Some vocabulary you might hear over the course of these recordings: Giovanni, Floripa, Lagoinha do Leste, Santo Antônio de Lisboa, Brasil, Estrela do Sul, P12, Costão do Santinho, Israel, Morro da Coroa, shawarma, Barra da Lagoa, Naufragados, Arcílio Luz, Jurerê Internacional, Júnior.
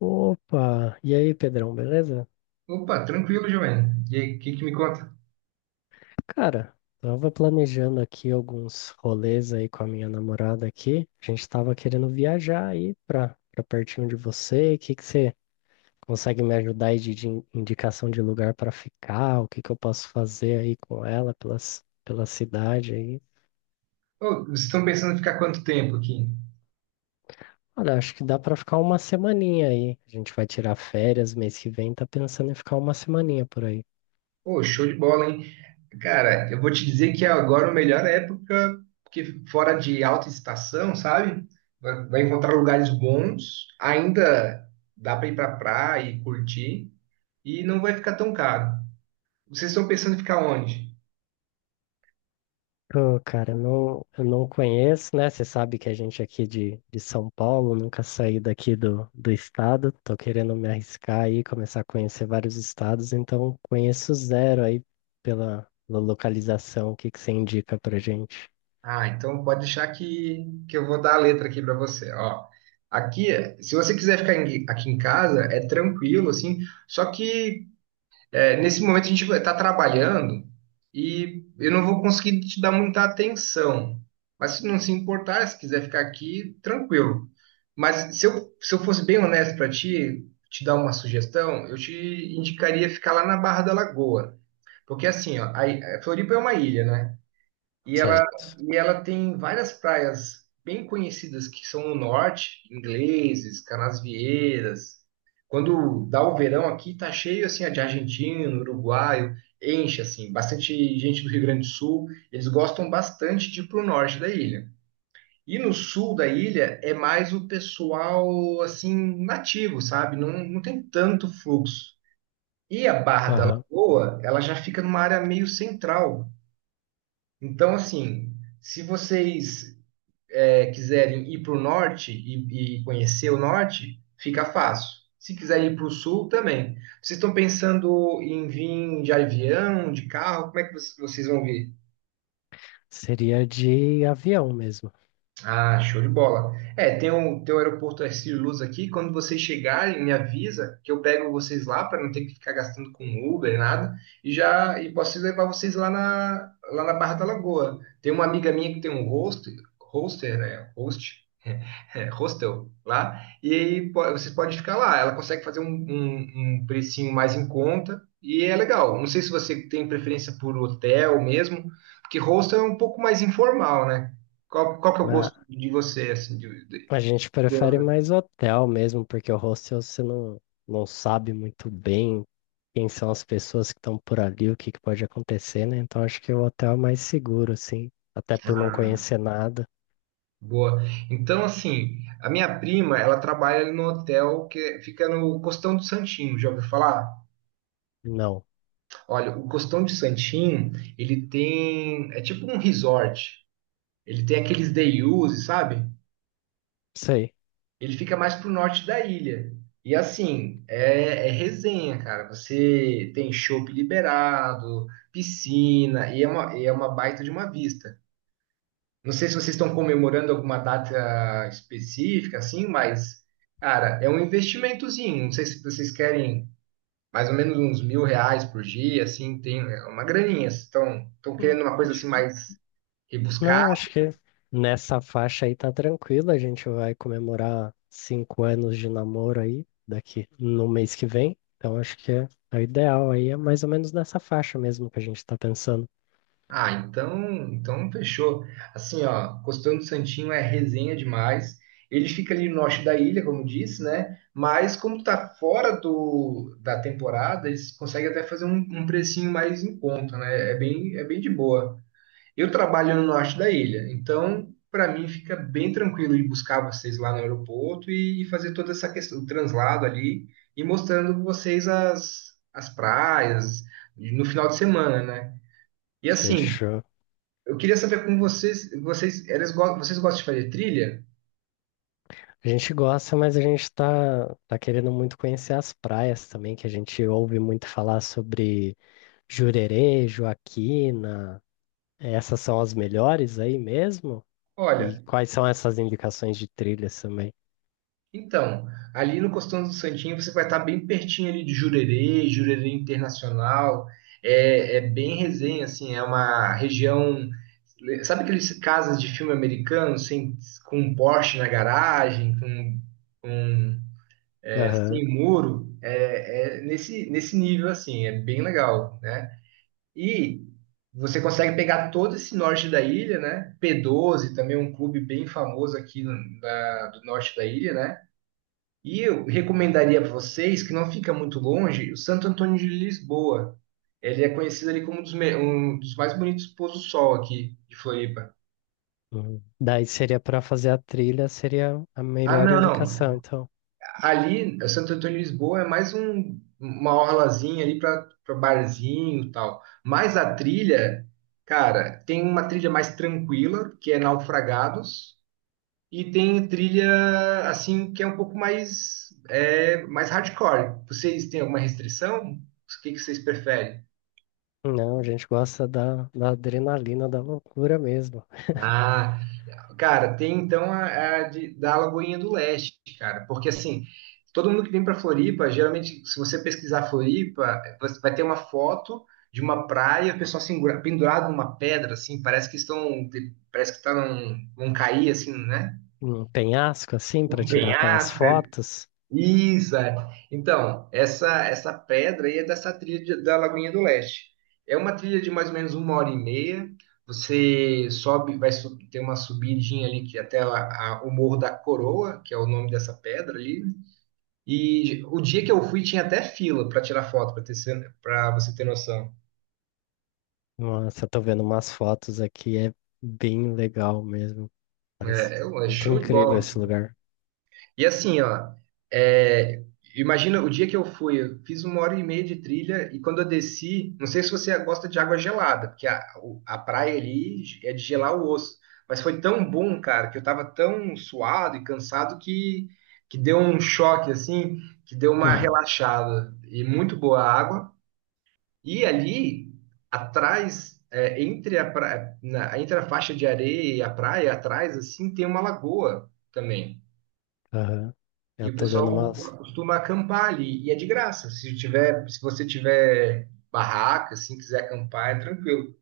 Opa! E aí, Pedrão, beleza? Opa, tranquilo, Giovanni. E aí, o que que me conta? Cara, tava planejando aqui alguns rolês aí com a minha namorada aqui. A gente tava querendo viajar aí pra pertinho de você. O que que você consegue me ajudar aí de indicação de lugar pra ficar? O que que eu posso fazer aí com ela pela cidade aí? Ô, vocês estão pensando em ficar quanto tempo aqui? Olha, acho que dá pra ficar uma semaninha aí. A gente vai tirar férias mês que vem, tá pensando em ficar uma semaninha por aí. Ô, show de bola, hein? Cara, eu vou te dizer que agora é a melhor época, porque fora de alta estação, sabe? Vai encontrar lugares bons, ainda dá para ir pra praia e curtir, e não vai ficar tão caro. Vocês estão pensando em ficar onde? Pô, cara, não, eu não conheço, né? Você sabe que a gente aqui de São Paulo, nunca saí daqui do estado. Tô querendo me arriscar aí, começar a conhecer vários estados, então conheço zero aí pela localização. O que que você indica pra gente? Ah, então pode deixar que eu vou dar a letra aqui para você, ó. Aqui, se você quiser aqui em casa, é tranquilo, assim, só que nesse momento a gente vai estar trabalhando e eu não vou conseguir te dar muita atenção. Mas se não se importar, se quiser ficar aqui, tranquilo. Mas se eu fosse bem honesto para ti, te dar uma sugestão, eu te indicaria ficar lá na Barra da Lagoa. Porque assim, ó, a Floripa é uma ilha, né? E ela, Certo. e ela tem várias praias bem conhecidas que são no norte, ingleses, canasvieiras. Quando dá o verão aqui, tá cheio assim de argentino, uruguaio, enche assim, bastante gente do Rio Grande do Sul. Eles gostam bastante de ir pro norte da ilha. E no sul da ilha é mais o pessoal assim nativo, sabe? Não, não tem tanto fluxo. E a Barra da Aham. Lagoa, ela já fica numa área meio central. Então, assim, se vocês quiserem ir para o norte e conhecer o norte, fica fácil. Se quiserem ir para o sul, também. Vocês estão pensando em vir de avião, de carro? Como é que vocês vão vir? Seria de avião mesmo. Ah, show de bola. É, tem o aeroporto Arcílio Luz aqui. Quando vocês chegarem, me avisa que eu pego vocês lá para não ter que ficar gastando com Uber, nada. E posso levar vocês lá na Barra da Lagoa. Tem uma amiga minha que tem um hostel, né? Hostel lá, e vocês podem ficar lá. Ela consegue fazer um precinho mais em conta e é legal. Não sei se você tem preferência por hotel mesmo, porque hostel é um pouco mais informal, né? Qual que é o Na- gosto de você, assim, A gente prefere mais hotel mesmo, porque o hostel você não sabe muito bem quem são as pessoas que estão por ali, o que que pode acontecer, né? Então acho que o hotel é mais seguro, assim, até por não Ah, conhecer nada. boa. Então, assim, a minha prima, ela trabalha no hotel que fica no Costão do Santinho, já ouviu falar? Não, Olha, o Costão de Santinho, ele tem, é tipo um resort. Ele tem aqueles day-use, sabe? sei. Ele fica mais pro norte da ilha. E assim, é resenha, cara. Você tem chopp liberado, piscina, e é uma baita de uma vista. Não sei se vocês estão comemorando alguma data específica, assim, mas, cara, é um investimentozinho. Não sei se vocês querem mais ou menos uns R$ 1.000 por dia, assim, tem é uma graninha. Estão Hum, querendo uma coisa assim acho- mais Não, acho que nessa faixa aí tá tranquilo. A gente vai comemorar cinco anos de namoro aí daqui no mês que vem. Então acho que é o ideal aí, é mais ou menos nessa faixa mesmo que a gente tá pensando. Ah, então fechou. Assim, ó, Costão do Santinho é resenha demais. Ele fica ali no norte da ilha, como disse, né? Mas como tá da temporada, eles conseguem até fazer um precinho mais em conta, né? É bem de boa. Eu trabalho no norte da ilha, então para mim fica bem tranquilo de buscar vocês lá no aeroporto e fazer toda essa questão, o translado ali e mostrando vocês as praias no final de semana, né? E assim, Fechou. eu queria saber com vocês, vocês gostam de fazer trilha? A gente gosta, mas a gente tá querendo muito conhecer as praias também, que a gente ouve muito falar sobre Jurerê, Joaquina. Essas são as melhores aí mesmo? E Olha, quais são essas indicações de trilhas também? então, ali no Costão do Santinho você vai estar bem pertinho ali de Jurerê, Jurerê Internacional, é bem resenha, assim, é uma região, sabe aqueles casas de filme americano, sem, com um Porsche na garagem, com Aham. sem muro? É, nesse nível, assim, é bem legal, né? E você consegue pegar todo esse norte da ilha, né? P12 também é um clube bem famoso aqui no- da- do norte da ilha, né? E eu recomendaria para vocês, que não fica muito longe, o Santo Antônio de Lisboa. Ele é conhecido ali como um um dos mais bonitos pôr do sol aqui de Floripa. Uhum. Daí seria para fazer a trilha, seria a Ah, melhor não, não. indicação. Então, Ali, o Santo Antônio de Lisboa é mais uma orlazinha ali para barzinho e tal. Mas a trilha, cara, tem uma trilha mais tranquila, que é Naufragados, e tem trilha, assim, que é um pouco mais, mais hardcore. Vocês têm alguma restrição? O que que vocês preferem? não, a gente gosta da adrenalina, da loucura mesmo. Ah, cara, tem então da Lagoinha do Leste, cara, porque assim, todo mundo que vem para Floripa, geralmente, se você pesquisar Floripa, você vai ter uma foto de uma praia, o pessoal pendurado numa pedra, assim, parece que estão, parece que tá num, vão cair, assim, né? Um penhasco assim, para Um tirar aquelas penhasco, fotos. isso, é. Então, essa pedra aí é dessa da Lagoinha do Leste. É uma trilha de mais ou menos 1h30. Você sobe, ter uma subidinha ali que o Morro da Coroa, que é o nome dessa pedra ali. E o dia que eu fui tinha até fila para tirar foto, para você ter noção. Nossa, eu tô vendo umas fotos aqui, é bem legal mesmo. Parece É, é muito show de incrível bola. esse lugar. E assim, ó, é, imagina o dia que eu fui, eu fiz 1h30 de trilha e quando eu desci, não sei se você gosta de água gelada, porque a praia ali é de gelar o osso, mas foi tão bom, cara, que eu tava tão suado e cansado que deu um choque, assim, que deu uma relaxada. E muito boa a água. E ali, atrás, entre entre a faixa de areia e a praia, atrás, assim, tem uma lagoa também. Aham. E Eu o tô dando pessoal umas costuma acampar ali. E é de graça. Se você tiver barraca, assim, quiser acampar, é tranquilo.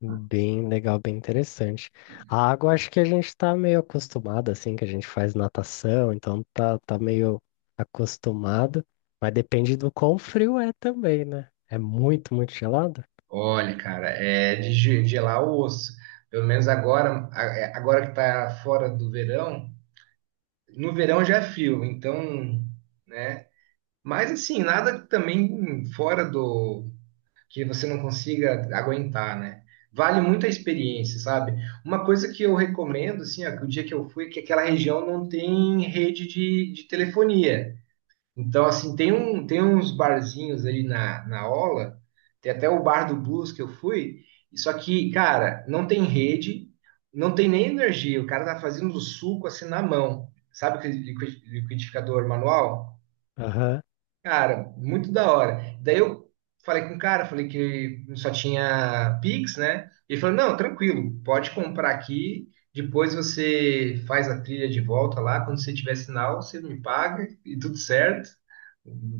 bem legal, bem interessante. A água, acho que a gente tá meio acostumado, assim, que a gente faz natação, então tá meio acostumado, mas depende do quão frio é também, né? É muito, muito gelado? Olha, cara, é gelar o osso. Pelo menos agora, agora que tá fora do verão, no verão já é frio, então, né? Mas assim, nada também fora do que você não consiga aguentar, né? Vale muito a experiência, sabe? Uma coisa que eu recomendo, assim, ó, que o dia que eu fui, é que aquela região não tem rede de telefonia. Então, assim, tem uns barzinhos na Ola, tem até o bar do Blues que eu fui, só que, cara, não tem rede, não tem nem energia, o cara tá fazendo o suco assim na mão. Sabe aquele liquidificador manual? Aham. Cara, muito da hora. Daí eu falei com o cara, falei que só tinha Pix, né? Ele falou: não, tranquilo, pode comprar aqui. Depois você faz a trilha de volta lá. Quando você tiver sinal, você me paga e tudo certo.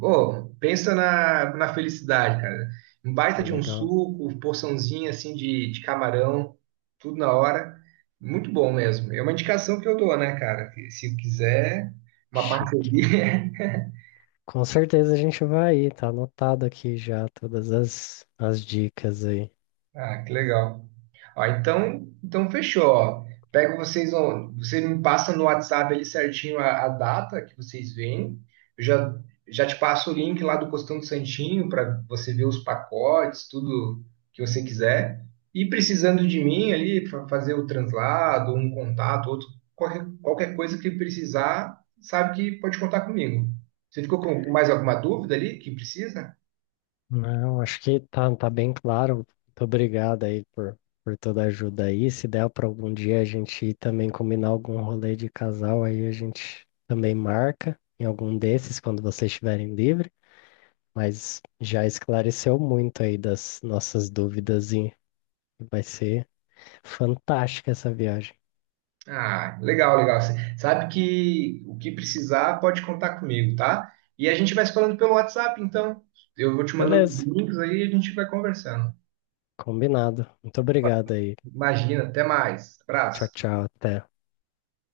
Ô, pensa na felicidade, cara. Um baita de um Legal, suco, porçãozinha assim de camarão, tudo na hora. Muito bom mesmo. É uma indicação que eu dou, né, cara? Que se quiser, uma chique. parceria. Com certeza a gente vai ir, tá anotado aqui já todas as dicas aí. Ah, que legal. Ó, então, então fechou. Ó. Pego vocês, ó, você me passa no WhatsApp ali certinho a data que vocês vêm. Eu já, já te passo o link lá do Costão do Santinho para você ver os pacotes, tudo que você quiser. E precisando de mim ali, fazer o translado, um contato, outro, qualquer coisa que precisar, sabe que pode contar comigo. Você ficou com mais alguma dúvida ali que precisa? Não, acho que tá bem claro. Muito obrigado aí por toda a ajuda aí. Se der para algum dia a gente ir também combinar algum rolê de casal, aí a gente também marca em algum desses quando vocês estiverem livre. Mas já esclareceu muito aí das nossas dúvidas e vai ser fantástica essa viagem. Ah, legal, legal. Cê sabe que o que precisar pode contar comigo, tá? E a gente vai se falando pelo WhatsApp, então. Eu vou te mandando os Beleza, links aí e a gente vai conversando. combinado. Muito obrigado aí. Imagina, até mais. Tchau, Abraço. tchau. Até.